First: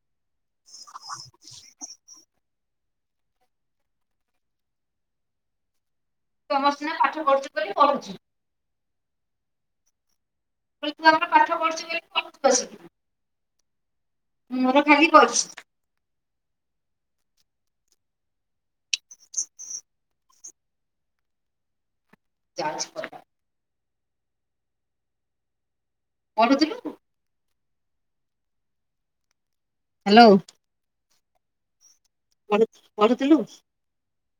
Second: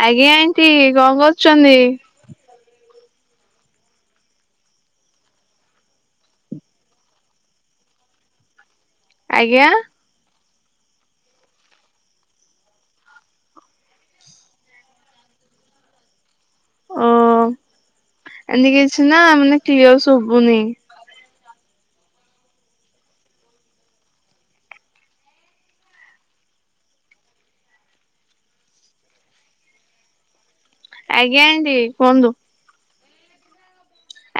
ଆଜ୍ଞା ଆଣ୍ଟି କଣ କରୁଛନ୍ତି? ତମର ସିନା ପାଠ ପଢୁଛ ବୋଲି ପଢୁଛି। ଆଜ୍ଞା। ବୋଲି ତୁ ଆ ପାଠ ପଢୁଚୁ ବୋଲି [unintelligible] ମୋର ଖାଲି। [unintelligible] ଓ ଆନି କିଛି ନା ମାନେ କ୍ଲିଅର ଶୁଭୁନି? [unintelligible] ପଢୁଥିଲୁ? ହ୍ୟାଲୋ। ଆଜ୍ଞା ଆଣ୍ଟି କୁହନ୍ତୁ। ପଢ ପଢ଼ୁଥିଲୁ?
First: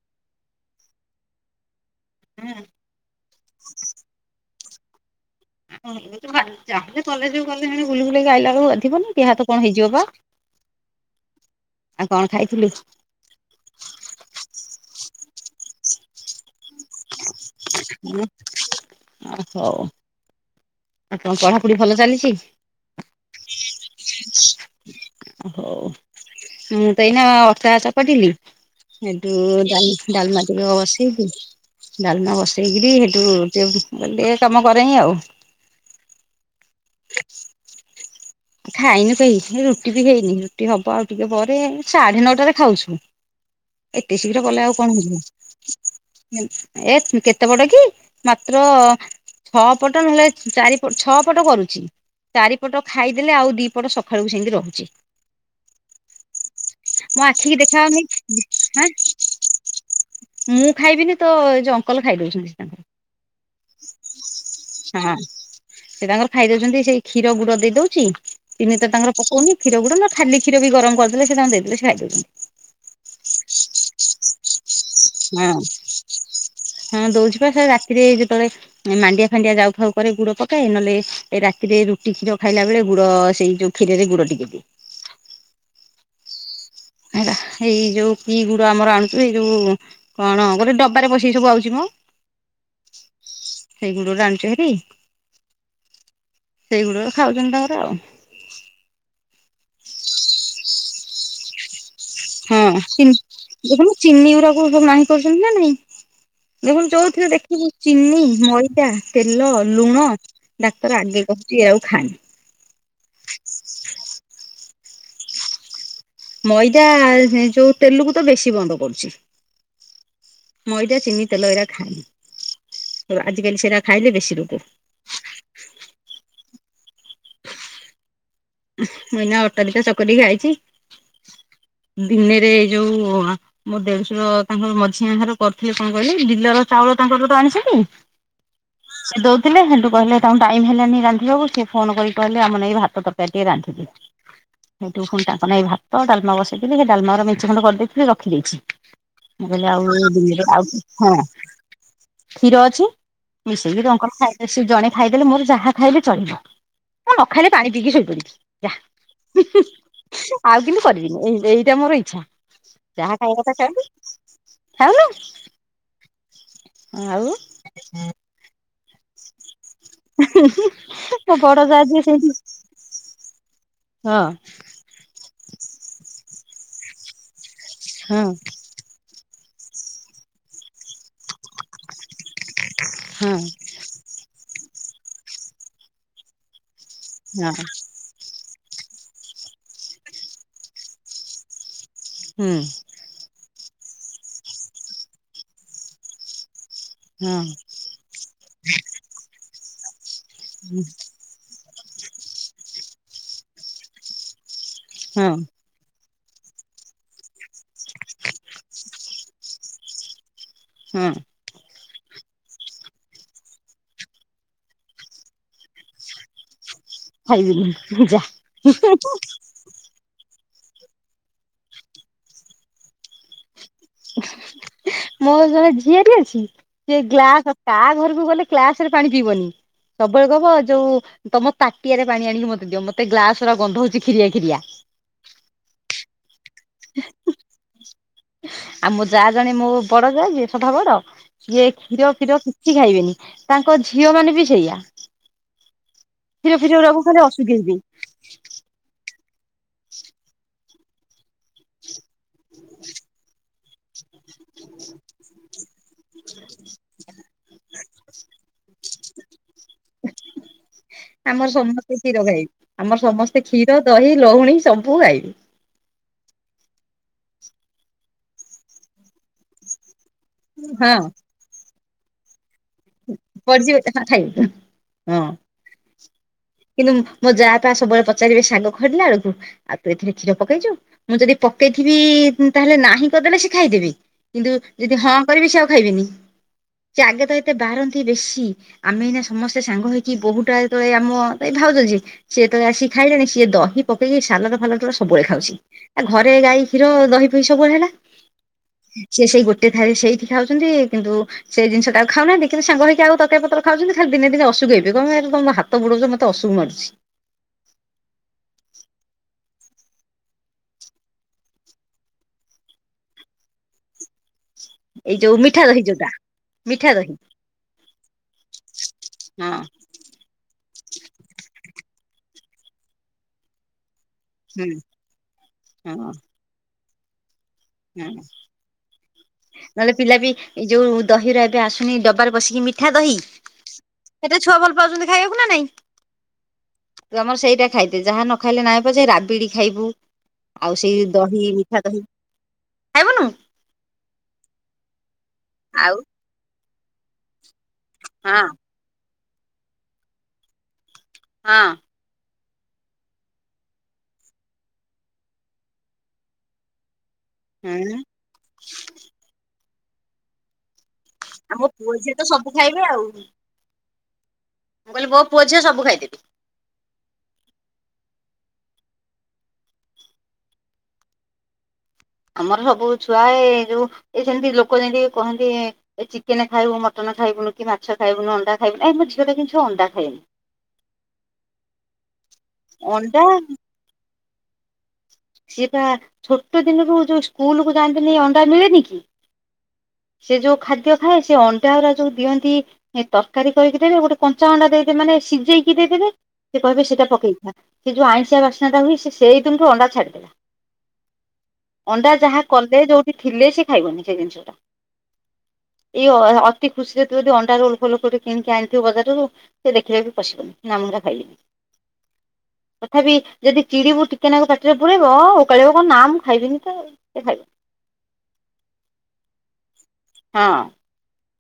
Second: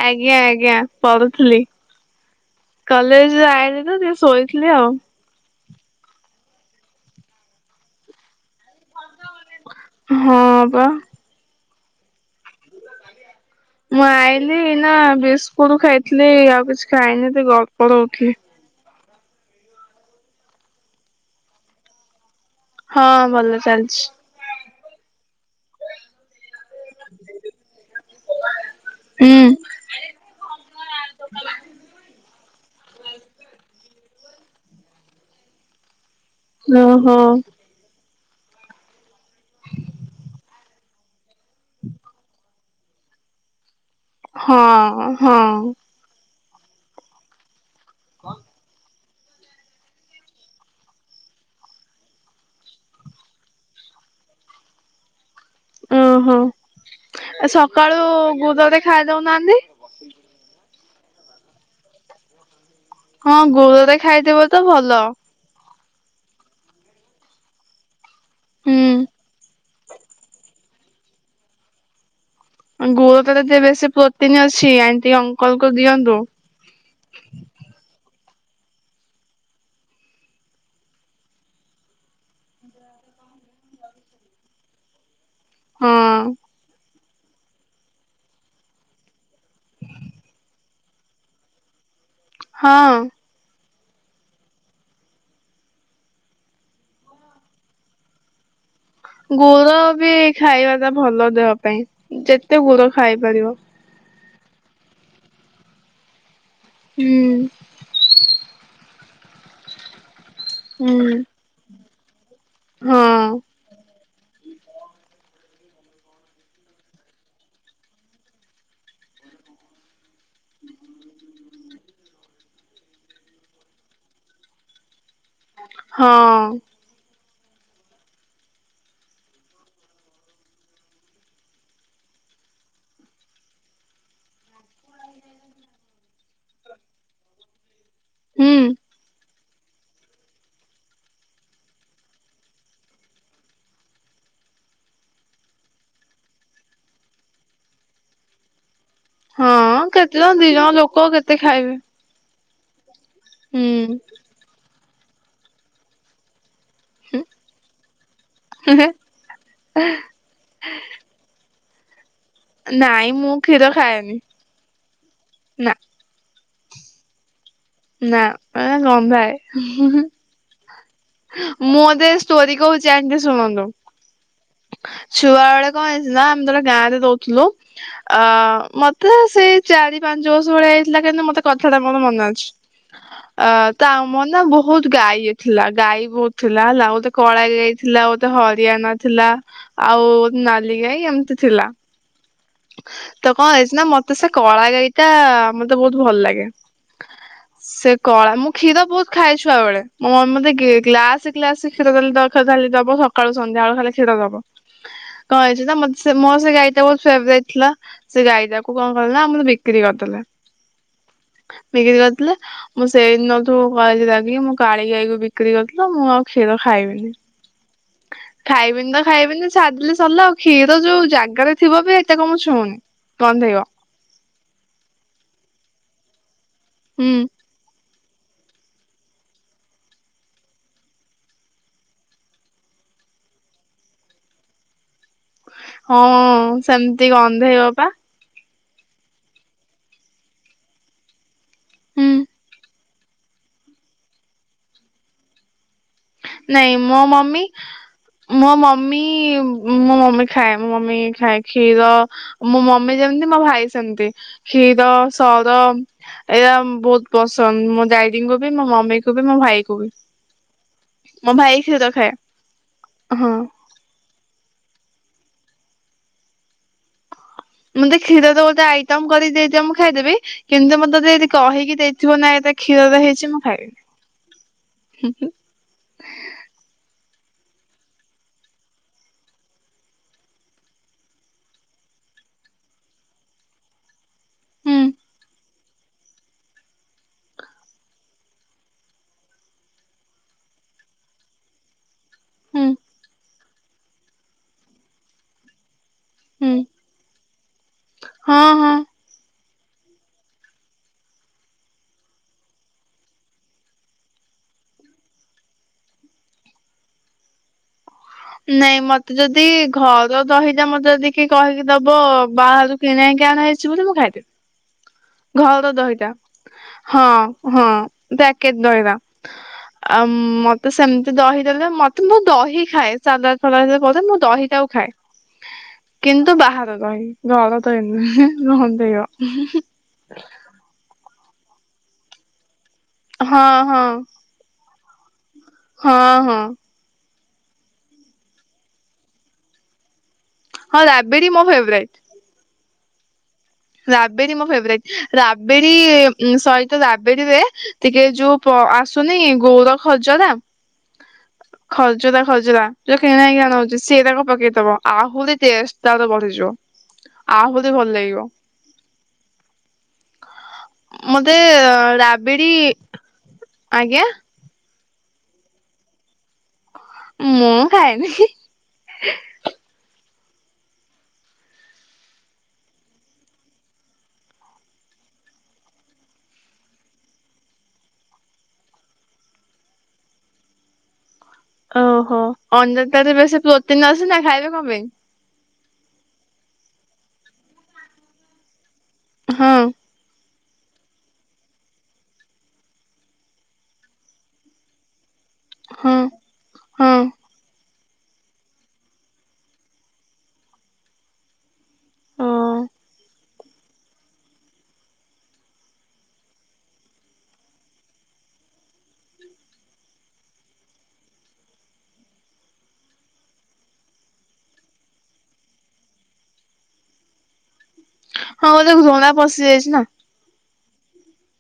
ଆଜ୍ଞା ଆଜ୍ଞା ପଢୁଥିଲି। କଲେଜ ରୁ ଆଇଲି ତ ସେ ଶୋଇ ଥିଲି ଆଉ। ଯାହା ହେଲେ କଲେଜ୍ କୁ ଗଲେ ହେଣେ ବୁଲି ବାଲିକି ଆଇଲା ବେଳକୁ ବାଧିବନି। ଦିହ ହାତ କଣ ହେଇଯିବ ପା। ହଁ ପା ଆଉ କଣ ଖାଇଥିଲୁ? ମୁଁ ଆଇଲିି ଏଇନା ବିସ୍କୁଟ ଖାଇଥିଲି ଆଉ କିଛି ଖାଇନି ଏଇଠି ଗ ଆ ହଉ। ଆଉ କଣ ପଢାପଢି ଭଲ ଚାଲିଚି? ହଁ ଭଲ ଚାଲିଚି। ହଉ। ମୁଁ ତ ଏଇନା ଅଟା ଚକଟି ଟିଲି, ହେଠୁ ହୁଁ ଡ଼ାଲମା ଟିକକ ବସେଇଲି। ଡାଲମା ବସେଇକିରି ସେଠୁ [unintelligible] କାମ କରେଇ ଆଉ। ଓ ହଁ। [inaudible] ଖାଇନୁ କେହି, ରୁଟି ବି ହେଇନି। ରୁଟି ହବ ଆଉ ଟିକେ ପରେ ସାଢେ ନଅଟାରେ ଖାଉଚୁ। ଏତେ ଶୀଘ୍ର କଲେ ଆଉ କଣ ହଁ ହବ। ହଁ। ଏ କେତେ ପଟ କି ମାତ୍ର ଛଅ ପଟ ନହେଲେ ଚାରିପ ଛଅ ପଟ କରୁଚି। ଚାରିପଟ ଖାଇ ଦେଲେ ଆଉ ଦି ପଟ ସକାଳ କୁ ସେମିତି ରହୁଚି। ଓହୋ ମୁଁ ଆଖିକି ଦେଖା ସକାଳୁ ଯାଉନି। ଗୁଡରେ ଆଁ ଖାଇ ଦଉନାହାନ୍ତି। ମୁଁ ଖାଇବିନି ତ ଏ ଯଉ ଅଙ୍କଲ ଖାଇବେ। [unintelligible] ହଁ ଗୁଡ ରେ ଖାଇଦବ ତ ଭଲ। ହଁ ସେ ତାଙ୍କର ଖାଇଦଉଛନ୍ତି। ସେଇ କ୍ଷୀର ଗୁଡ ଦେଇଦଉଚି, ଚିନି ତ ହୁଁ ତାଙ୍କର ପକଉନି କ୍ଷୀର ଗୁଡ ନହେଲେ ଖାଲି କ୍ଷୀର ବି ଗରମ କରିଦେଲେ ସେ ତାଙ୍କୁ ଦେଇଦେଲେ ସେ ଖାଇଦଉଛନ୍ତି। ଗୁଡ ଟାରେ ବେଶି ପ୍ରୋଟିନ ଅଛି। ହଁ। ଅଙ୍କଲ କୁ ଦିଅନ୍ତୁ। ହଁ ଦଉଚି ପା ସେ ରାତିରେ ଯେତେବେଳେ ମାଣ୍ଡିଆ ଫାଣ୍ଡିଆ ଯାଉ ଫାଉ କରେ ଗୁଡ ପକାଏ। ନହେଲେ ରାତିରେ ରୁଟି କ୍ଷୀର ଖାଇଲା ବେଳେ ଗୁଡ ସେଇ ଯୋଉ କ୍ଷୀର ରେ ଗୁଡ଼ ଟିକେ ଦିଏ। ହଁ। ହେଇ ଯୋଉ କି ଗୁଡ ଆମର ଆଣୁଚୁ ଏଇ ଯୋଉ କଣ ଗୋଟେ ଡବାରେ ପସିକି ସବୁ ଆଉଚି ମ। ହଁ। ସେଇଗୁଡରୁ ଆଣୁଚୁ ଭାରି। ସେଇଗୁଡ ଗୁରା ଖାଉଛନ୍ତି ତାଙ୍କର ଆଉ। ଗୁଡ ବି ଖାଇବାଟା ଭଲ ଦେହ ପାଇଁ। ଯେତେ ଗୁଡ ହଁ ଖାଇପାରିବ। ଦେଖୁନୁ ଚିନି ଗୁରା ସବୁ ନାହିଁ କରିଛନ୍ତି ନା ନାଇଁ। ଦେଖୁନୁ ଯୋଉଥିରେ ହୁଁ ଦେଖିବୁ ଚିନି, ମଇଦା, ତେଲ, ଲୁଣ ହୁଁ ଡାକ୍ତର ଆଗେ କହୁଚି ଏରାକୁ ଖାଆନି। ହଁ। ମଇଦା ଏ ଯୋଉ ତେଲକୁ ତ ବେଶୀ ବନ୍ଦ କରୁଚି। ମଇଦା, ଚିନି, ତେଲ ଏଇରା ଖାଆନି। ଆଜିକାଲି ସେଇରା ଖାଇଲେ ବେଶୀ ରୋଗ। ହଁ। ମୁଁ ଏଇନା ଅଟା ଦିଟା ଚକଟିକି ଆଇଚି। ଦିନେରେ ଏଇ ଯୋଉ ମୋ ଦେଡସୁର ତାଙ୍କର ମଝିଆ ଘର କରୁଥିଲି କଣ କହିଲି ଡିଲର ଚାଉଳ ତାଙ୍କର ତ ଆଣିଛନ୍ତି ହୁଁ ସେ। [unintelligible] ହେଲେ ହେଠୁ କହିଲେ ତାଙ୍କୁ ଟାଇମ୍ ହେଲାନି ରାନ୍ଧିବାକୁ ସିଏ ଫୋନ କରିକି କହିଲେ ଆମ ଲାଗି ଭାତ ତରକାରୀ ଟିକଏ ରାନ୍ଧିଦିଅ। ହେଠୁ ପୁଣି ତାଙ୍କ ନାଗି ଭାତ ଡାଲ୍ମା ବସେଇଥିଲି ସେ ଡାଲ୍ମା ର ମେନ୍ଚେ ଖଣ୍ଡ କରିଦେଇଥିଲି ରଖିଦେଇଛି। ମୁଁ କହିଲି ହଁ ଆଉ କେତେ ଜଣ ଦ ଦି ଜଣ ଆଉ ଲୋକ ହଁ କେତେ ଖାଇବେ କ୍ଷୀର ଅଛି ମିଶେଇକି ହୁଁ ତାଙ୍କର ଖାଇଲେ ଜଣେ ଖାଇଦେଲେ ମୋର ଯାହା ଖାଇଲେ ଚଳିବ। ଆଁ ନ ଖାଇଲେ ପାଣି ପିଇକି ଶୋଇପଡିବି ଯା ହୁଁ ହୁଁ ଆଉ କିନ୍ତୁ କରିବିନି ଏଇଟା ମୋର ଇଚ୍ଛା। ନାଇଁ ଯାହା ମୁଁ ଖାଇବା କଥା କ୍ଷୀର ଖାଆନ୍ତୁ ଖାଏନି ଖଉନ ନା ଆଉ ନା ଗମ୍ ଭାଏ ହୁଁ ହୁଁ ମୋ ବଡ ହୁଁ ଯା ମୁଁ ଯିଏ ତେ ସେମିତି ଷ୍ଟୋରି କହୁଛି [unintelligible] ଶୁଣନ୍ତୁ ହଁ ଛୁଆ ବେଳେ କଣ ହେଇଛି ନା ଆମେ ଯେତେବେଳେ ଗାଁ ରେ ଦଉଥିଲୁ ହଁ ଆ ମତେ ସେଇ ଚାରି ପାଞ୍ଚ ବର୍ଷ ଭେଳିଆ ହେଇଥିଲା କିନ୍ତୁ ମତେ କଥାଟା ମୋର ମନେ ଅଛି। ହୁଁ ଅ ତ ଆମର ନା ବହୁତ ଗାଈ ଥିଲା ଗାଈ ବହୁତ ଥିଲା ହେଲା ମତେ କଳା ହଁ ଗଈ ଥି ଥିଲା ଗୋତେ ହରିୟାଣା ଥିଲା ଆଉ ନାଲିଗାଈ ଏମିତି ଥିଲା ହୁଁ ତ କଣ ହେଇଛି ନା ମତେ ସେ କଳା ଗାଈ ଟା ମତେ ବହୁତ ଭଲ ଲାଗେ। ହଁ ସେ କଳା ମୁଁ କ୍ଷୀର ବହୁତ୍ ଖାଇଛୁଆ ବେଳେ ମୋ ମମି ମତେ ଗି-ଗା-ଗ୍ଲାସେ ଗ୍ଲସେ କ୍ଷୀରଦେଲି ଦବ ସକାଳୁ ସନ୍ଧ୍ୟାବେଳୁ ଖାଲୁ କ୍ଷୀର ଦବ ହଁ କଣ ହେଇଛି ତ ମତେ ସେ ମୋର ସେ ଗାଈଟା ବହୁତ ଫେବରାଇଟ୍ ଥିଲା ସେ ଗାଈଟାକୁ କଣ କଲେ ନା ଆମର ବିକ୍ରି କରିଦେଲେ। ହୁଁ। ବିକ୍ରି କରିଦେଲେ ମୁଁ ସେଇଦିନଠୁ କ ଲଗି ମୁଁ କାଳି ଗାଈକୁ ବିକ୍ରି କରିଦେଲ ମୁଁ ଆଉ କ୍ଷୀର ଖାଇବିନି ଖାଇବିନି ଯା ଖାଇବିନି ତ ଖାଇବିନି ଛାଡ଼ିଦେଲି ସରିଲା ଆଉ କ୍ଷୀର ଯୋଉ ଜାଗାରେ ଥିବ ବି ଏତେ କ ମୁଁ ଛୁଉନି ଗନ୍ଧେଇବ ମୋର ଜଣେ ଝିଆରି ଅଛି, ସେ ହୁଁ ଗ୍ଲାସ ତା ଘରକୁ ଗଲେ କ୍ଲାସ ରେ ପାଣି ପିଇବନି ସବୁବେଳେ କହିବ ଯୋଉ ତମ ତାଟିଆରେ ପାଣି ଆଣିକି ମତେ ଦିଅ ମତେ ଗ୍ଲାସ୍ ର ଗନ୍ଧ ହଉଛି ଖିରିଆ ଖିରିଆ। ହଁ ସେମିତି ଗନ୍ଧେଇବ ପା। ଆଉ ମୋ ଜା ଜଣେ ମୋ ବଡ ଜା ଯିଏ ସଭା ବଡ଼ ସିଏ ହୁଁ। କ୍ଷୀର ଫିର କିଛି ଖାଇବେନି ତାଙ୍କ ଝିଅ ମାନେ ବି ସେଇଆ। କ୍ଷୀର ନାଇଁ ଫିର ମୋ ରକୁ ଖାଲି ମମି [unintelligible] ମୋ ମମି ମୋ ମମି ଖାଏ ମୋ ମମି ଖାଏ କ୍ଷୀର। ମୋ ମମି ଯେମିତି ମୋ ଭାଇ ସେମତି କ୍ଷୀର ସର ଏୟା ବହୁତ ପସ ମୋ ଡାଡିଙ୍କୁୁ ବି ମୋ ମମି କୁ ବି ମୋ ଭାଇ କୁ ବି। ମୋ ଆମର ଭାଇ ସମସ୍ତେ ଖାଏ କ୍ଷୀର ଖାଇବେ। ଆମର ହଁ ସମସ୍ତେ କ୍ଷୀର ଦହି ଲହୁଣୀ ସବୁ ଖାଇବେ। ମଁତେ କ୍ଷୀର ରେ ଗୋଟେ ଆଇଟମ କରି ଦେଇଦଅ ମୁଁ ଖାଇଦେବି କିନ୍ତୁ ହଁ ମତେ ଏଦି କହିକି ଦେଇଥିବ ନା କ୍ଷୀର ତ ହେଇଛି ମୁଁ ପଡିଯିବ ହଁ ଖାଇବେ ହଁ। ଖାଇବିନି। କିନ୍ତୁ ମୋ ଜା ପା ସବୁବେଳେ ପଚାରିବେ ସାଗ ଖଡିଲା ବେଳକୁ। ଆଉ ତୁ ଏଥିରେ କ୍ଷୀର ପକେଇଛୁ ମୁଁ ଯଦି ପକେଇଥିବି ତାହେଲେ ନାହିଁ କରିଦେଲେ ସେ ଖାଇଦେବି। କିନ୍ତୁ ହୁଁ ଯଦି ହଁ କରିବି ସେ ଆଉ ଖାଇବିନି ସେ ଆଗେ ତ ଏତେ ବାରାନ୍ତି ବେଶୀ ଆମେ ଏଇନା ସମସ୍ତେ ସାଙ୍ଗ ହେଇକି ବୋହୁଟା ତଳେ ଆମ ଏ ଭାଉଜ ଯିଏ ସିଏ ତଳେ ହୁଁ ଆସିି ଖାଇଲେଣି ସିଏ ଦହି ପକେଇକି ସାଲଟ ଫାଲଟ ଗୁରା ସବୁବେଳେ ଖାଉଛି। ଆ ଘରେ ହୁଁ ଗାଈ କ୍ଷୀର ଦହି ପହି ସବୁବେଳେ ହେଲା। ହଁ ହଁ ସିଏ ସେଇ ଗୋଟେ ଥାଲିରେ ସେଇଠି ଖାଉଛନ୍ତି କିନ୍ତୁ ସେ ଜିନିଷ ଟାକୁ ଖାଉନାହାଁନ୍ତିି କେନ୍ତୀ ସାଙ୍ଗ ହେକି ଆଉ ତରକାରୀ ପତ୍ର ଖାଉଛନ୍ତି। ଖାଲି ଦିନେ ଦିନେ। [unintelligible] ତମେ ହାତ ବୁଡାଉଛ ମତେ ଅଶୁଭ ମାଡୁଚି। ନାଇଁ ମତେ ଯଦି ଘର ଦହିଟା ମତେ ଯଦିକି କହିକି ଦବ ବାହାରୁ କିଣା ହେଇକି ଅଣାହେଇଚି ବୋଲି ମୁଁ ଖାଇବି। ଏଇ ଯୋଉ ମିଠା ଘର ଦହି ଦହିଟା ଯୋଉଟା ମିଠା ଦହି ହଁ-ହଁ ପ୍ୟାକେଟ ଦହିବା। ହଁ ଆ ମତେ ସେମିତି ଦହି ଦେଲେ ମତେ ମୁଁ ଦହି ଖାଏ ସାଲାଡ ଫଲାଡ଼ ହୁଁ ଦହିଟାକୁ ଖାଏ, ହଁ କିନ୍ତୁ ବାହାର ଦହି। ଘର ଦହି ହୁଁ ନୁହେଁ, ଗନ୍ଧେଇବ। ଉଁ ହୁଁ ହୁଁ। ନହେଲେ ପିଲା ବି ଏଇ ଯୋଉ ଦହିର ଏବେ ଆସୁନି ଡବାରେ ବସିକି ମିଠା ଦହି ହଁ ସେଥିପାଇଁ ଛୁଆ ଭଲପାଉଛନ୍ତି ଖାଇଆକୁ ନା ନାଇଁ। ହଁ-ହଁ। ତୁ ଆମର ସେଇଟା ଖାଇଦେ। ଯାହା ନ ଖାଇଲେ ନାଇଁ ପଛେ ରାବିଡି ଖାଇବୁ ଆଉ ହଁ ସେଇ ରାବିଡି ମୋ ଦହି ମିଠା ଫେବରାଇଟ। ଦହି, ଖାଇବୁନୁ? ରାବିଡି ମୋ ଫେବରାଇଟ। ରାବିଡ଼ି ଆଉ ସହିତ ରାବିଡିରେ ଟିକେ ଯୋଉ ହଁ ପ ଆସୁନି ଗୋର ଖଜରା ହଁ ଖଜ ଖଜରା ଖଜରା। ଯୋଉ କିଣା ହେଇକି ଅଣା ହଉଚି ସେଇରାକ ପକେଇଦବ, ଆହୁରି ଟେଷ୍ଟ ତାର ବଢିଯିବ। ଆହୁରି ଭଲ ହୁଁ ଲାଗିବ। ମତେ ଆଉ ମୋ ପୁଅ ଝିଅ ତ ରାବିଡ଼ି, ସବୁ ଖାଇବେ ଆଉ ଆଜ୍ଞା? ମୁଁ କହିଲି ମୋ ପୁଅ ଝିଅ ସବୁ ଖାଇଦେବେ। ମୁଁ ଖାଏନି। ଆମର ସବୁ ଛୁଆ ଏ ଯୋଉ ଏ ସେମତି ଲୋକ ଯେମତି କହନ୍ତି ଏ ଚିକେନ ଖାଇବୁ, ମଟନ ଖାଇବୁନୁ, କି ମାଛ ଖାଇବୁନୁ, ଅଣ୍ଡା ଖାଇବୁନୁ, ଏ ମୋ ଝିଅଟା ତ କିଛି ଅଣ୍ଡା ଖାଏନି। ଓହୋ। ଅଣ୍ଡାଟାରେ ଅଣ୍ଡା ବେସି ପ୍ରୋଟିନ ଅଛି ନା ଖାଇବେ କଣ ପାଇଁ? ସିଏ ବା, ଛୋଟ ଦିନରୁ ଯୋଉ ସ୍କୁଲକୁ ଯାଆନ୍ତିନି ଅଣ୍ଡା ମିଳେନି କି ହଁ। ସିଏ ଯୋଉ ଖାଦ୍ୟ ଖାଏ, ସେ ଅଣ୍ଡା ଗୁରା ଯୋଉ ଦିଅନ୍ତି ଏ ତରକାରୀ କରିକି ଦେବେ, ଗୋଟେ କଞ୍ଚା ଅଣ୍ଡା ଦେଇଦେବେ ମାନେ ସିଝେଇକି ସିଜେଇକି ହଁ ଦେଇଦେବେ, ସେ କହିବେ ସେଇଟା ହଁ। ପକେଇକି ଖା। ସେ ଯୋଉ ଆଇଁଷିଆ ବାସ୍ନାଟା ହୁଏ ସେ ସେଇଦିନଠୁ ଅଣ୍ଡା ଛାଡେ ଅଣ୍ଡା ଓ ଯାହା କଲେ, ଯୋଉଠି ଥିଲେ, ସେ ଖାଇବନି ସେ ଜିନିଷଟା। ଇଏ ଅ-ଅତି ଖୁସିରେ ଥିବ ଯଦି ଅଣ୍ଡା ରୋଲ୍ ଫୋଲ କୋଉଠି କିଣିକି ଆଣିଥିବ ବଜାରରୁୁ ସେ ଦେଖିଲେ ବି ପଶିବନି, ନା ମୁଁ ହେଇରା ଖାଇବିନି। ତଥାପି ଯଦି ଚିଡିବୁ ଟିକେନାକୁ ପାଟିରେ ପୂରେଇବ, ଓକାଳିବ କହିବ ନା ମୁଁ ଖାଇବିନି ତ ଆଉ ଖାଇବ। ହଉଁ ଲୋ ଘୃଣା ପଶି ଯାଇଛି ନା ହଁ।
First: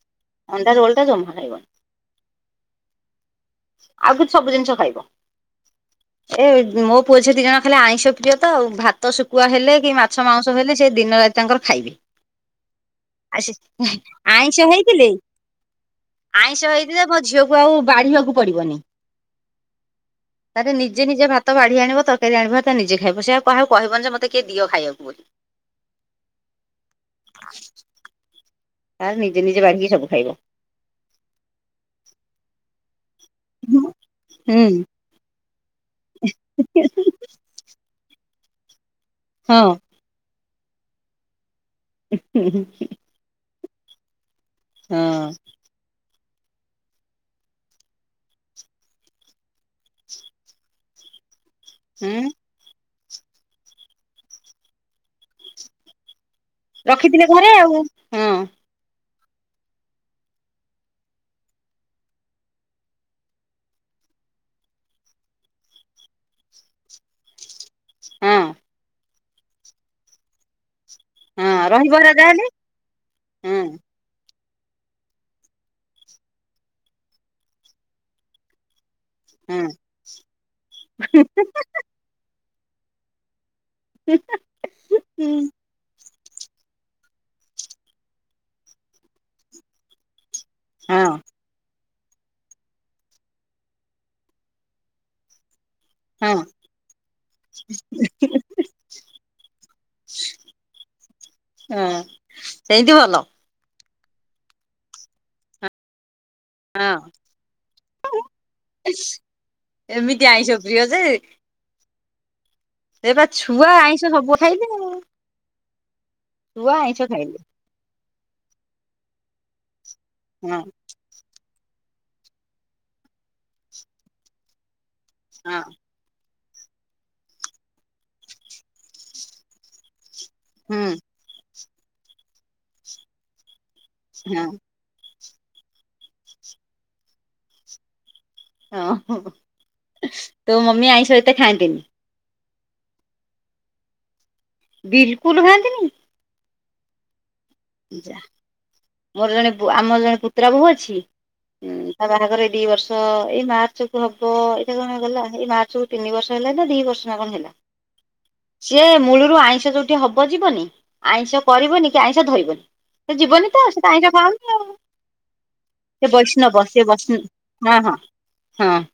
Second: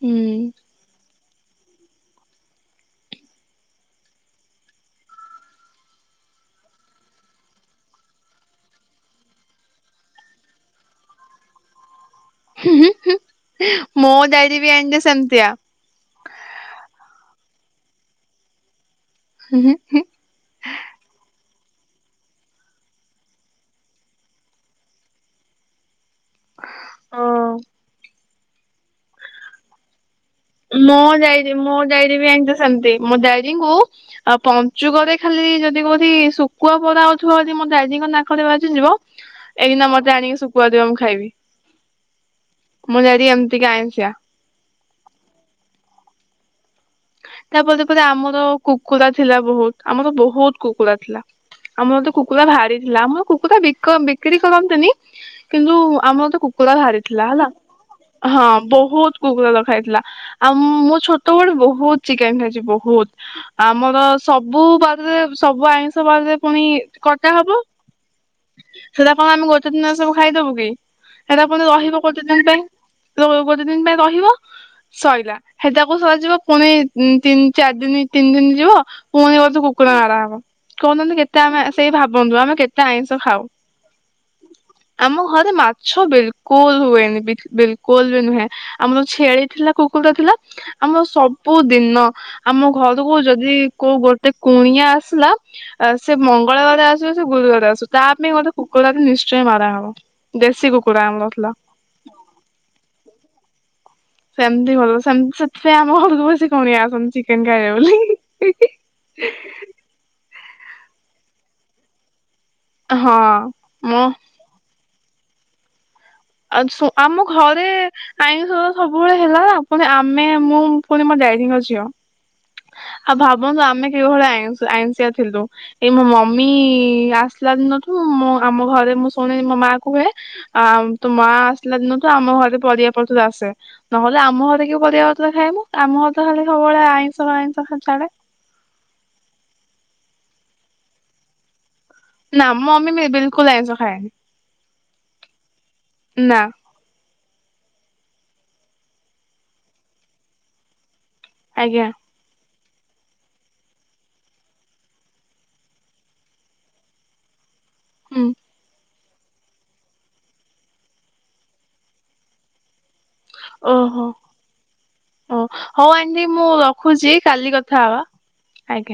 ହୁଁ ଅଣ୍ଡା ରୋଲଟା ଜମା ଖାଇବନି। ଆଉ କିଛି ସବୁ ଜିନିଷ ଖାଇବ। ଏ ମୋ ପୁଅ ଝିଅ ଦିଜଣ ଖାଲି ଆଇଁଷ ପ୍ରିୟ ତ ଆଉ। ଭାତ ଶୁଖୁଆ ହେଲେ, କି ମାଛ ମାଉଂସ ହେଲେ, ସେ ଦିନ ରାତି ତାଙ୍କର ଖାଇବେ। ହୁଁ ହୁଁ ହୁଁ। ଆଉ ସେ ମୋ ଆଇଁଷ ଦାଡ଼ି ବି ଆଜ୍ଞା ହେଇଥିଲେ ସେମିତିଆ। ଆଇଁଷ ହେଇଥିଲେ ମୋ ଝିଅକୁ ଆଉ ବାଢ଼ିବାକୁ ପଡ଼ିବନି। ହୁଁ-ହୁଁ-ହିଁ। ତାରେ ନିଜେ ନିଜେ ଭାତ ବାଢ଼ି ଆଣିବ, ତରକାରୀ ଆଣିବ ହାରି ତା ନିଜେ ଖାଇବ। ସେ ଆଉ କାହାକୁ କହିବନି ଯେ ମୋତେ କିଏ ଦିଅ ଖାଇବାକୁ ବୋଲି। ଓ। ତାର ନିଜେ ନିଜେ ବାଢ଼ିକି ସବୁ ଖାଇବ। ମୋ ଡାଡି ମୋ ଡାଡି ବିଜାଣିଚ ସେମତି। ମୋ ଡାଡିଙ୍କୁ ହୁଁ ଆ ପଞ୍ଚୁକରେ ଖାଲି ଯଦି କୋଉଠି ଶୁଖୁଆ ପୋଡ଼ା ହଉଥିବ ଯଦି ମୋ ଡାଡି ଙ୍କ ନାକରେ ବାଜି ଯିବ, ହଁ ଏଇନା ମତେ ତେ ଆଣିକି ଶୁଖୁଆ ଦିଅ ମୁଁ ଖାଇବି। ଉଁ ହୁଁ ହୁଁ। ମୋ ଡାଡି ଏମତିିକା ଆଇଁଷିଆ। ହଁ। ତାପରେ ପରେ ଆମର କୁକୁଡ଼ା ଥିଲା ବହୁତ। ଆମର ବହୁତ କୁକୁଡ଼ା ଥିଲା। ଆମର ତ ହଁ କୁକୁଡ଼ା ଭାରି ଥିଲା ଆମର କୁକୁ ବିକ ବିକ୍ରି କରନ୍ତିନି କିନ୍ତୁ ଆମର ତ କୁକୁଡ଼ା ଭାରି ଥିଲା ରଖିଥିଲେ ହେଲା ଘରେ ଆଉ ହଁ ବହୁତ କୁକୁଡ଼ା ରଖାହେଇଥିଲା ଆଉ ମୋ ଛୋଟ ବଳେ ବହୁତ ଚିକେନ ଖାଇଛି ବହୁତ। ଆମର ସବୁ ବାରରେ ସବୁ ଆଇଁଷ ବାରରେ ପୁଣି କଟା ହବ। ହଁ ସେଟା କଣ ଆମେ ଗୋଟେ ଦିନରେ ସବୁ ଖାଇଦବୁ କି। ସେଇଟା ହଁ ପୁଣି ରହିବ ହେରା ଗୋଟେ ଦିନ ଯାହେଲେ ପାଇଁ ହଁ ଗୋଟେ ଦିନ ପାଇଁ ରହିବ ସରିଲା ହେଟାକୁ ସରିବ ପୁଣି ତିନି ଚାରି ଦିନ ତିନି ଦିନ ଯିବ ପୁଣି ଗୋଟେ ହଁ କୁକୁଡ଼ା ମାରା ହବ କୁହନ୍ତୁ କେତେ ଆମେ ସେଇ ଭାବନ୍ତୁ ଆମେ କେତେ ଆଇଁଷ ଖାଉ। ଆମ ଘରେ ମାଛ ବି ବିଲକୁଲ ହୁଏନି ବିଲକୁଲ ବି ନୁହେଁ ଆମର ଛେଳି ଥିଲା କୁକୁଡ଼ା ଥିଲା ଆମର ହଁ ସବୁ ଦିନ ଆମ ଘରକୁ ଯଦି କୋଉ ଗୋଟେ କୁଣିଆ ଆସିଲା ସେ ହଁ ମଙ୍ଗଳବାର ଆସୁ ସେ ଗୁରୁବାର ଆସୁ ତା ପାଇଁ ମୋତେ କୁକୁଡ଼ା ଟି ନିଶ୍ଚୟ ମାରାହବ। ଦେଶୀ କୁକୁଡ଼ା ଆମର ଥିଲା। ହଁ ସେମିତି ଭଲ। ସେମିତି ଭଲ ସେମିତି ସେଥିପାଇଁ ଆମ ଘରକୁ ବିକ କୁଣିଆ ହଁ ଆସନ୍ତି ଚିକେନ ଖାଇବେ ବୋଲି। ଏମିତି ଆଇଁଷ ପ୍ରିୟ ଯେ ଏ ହଁ ବା ଛୁଆ ମୋ ଆଇଁଷ ସବୁ ଖାଇଲେ ଆଉ। ଛୁଆ ଆଉ ଆଇଁଷ ଆମ ଖାଇଲେ ଘରେ ଆଇଁଷ ସବୁବେଳେ ହେଲା ପୁଣି ଆମେ ହଁ ମୁଁ ପୁଣି ମୋ ଡାଡିଙ୍କ ଝିଅ। ଆଉ ଭାବନ୍ତୁ ଆମେ କିଭଳିଆ ଆଇ ଆଇଁଷିଆ ଥିଲୁ ହଁ ଏଇ ମୋ ମ ମମି ଆସିଲା ଦିନଠୁ, ମୁଁ ଆମ ଘରେ ମୁଁ ଶୁଣି ମୋ ମା କୁହେ। ଆ ହୁଁ ତୋ ମା ଆସିଲା ଦିନଠୁ ଆମ ଘରେ ପରିବାପତ୍ର ଆସେ। ନହେଲେ ହଁ ଆମ ଘରେ କି ମୁଁ ପରିବାପତ୍ର ତ ଖାଏନି, ଆମ ଘରେ ଖାଲି ସବୁବେଳେ ଆଇଁଷ ଆଇଁଷ ଖାଲି ଚାଲେ- ଓହୋ, ତୋ ମମି ଆଇଁଷ ହେତେ ଖାଆନ୍ତିନି? ନା, ମୋ ମମି ବିଲକୁଲ ଆଇଁଷ ଖାଏନି। ବିଲକୁଲ ଖାନ୍ତିନି। ନା। ଯା, ମୋର ଜଣେ ଆମର ଜଣେ ପୁତ୍ର ବୋହୂ ଅଛି। ହୁଁ, ଆଜ୍ଞା ତା ବାହାଘର ଏଇ ଦି ବର୍ଷ ତ ଏଇ ମାର୍ଚ୍ଚ କୁ ହବ ଏଇଟା କଣ ଗଲା ଏଇ ମାର୍ଚ୍ଚ କୁ ତିନି ବର୍ଷ ହେଲା ନା ଦି ବର୍ଷ ନା କଣ ହେଲା। ହୁଁ ଏ ମୂଳରୁ ଆଇଁଷ ଯୋଉଠି ହବ ଯିବନି, ଆଇଁଷ କରିବନି, କି ଆଇଁଷ ଧରିବନି। ସେ ଯିବନି ତ ସେ ଓହୋ ଆଇଁଷ ଖାଉନି ଆଉ। ଓ ହଉ ସେ ଆଣ୍ଟି ମୁଁ ବୈଷ୍ଣବ ସେ ରଖୁଛି ବୈଷ୍ଣ କାଲି କଥା ହଁ, ହଁ, ହବା ହଁ, ଆଜ୍ଞା।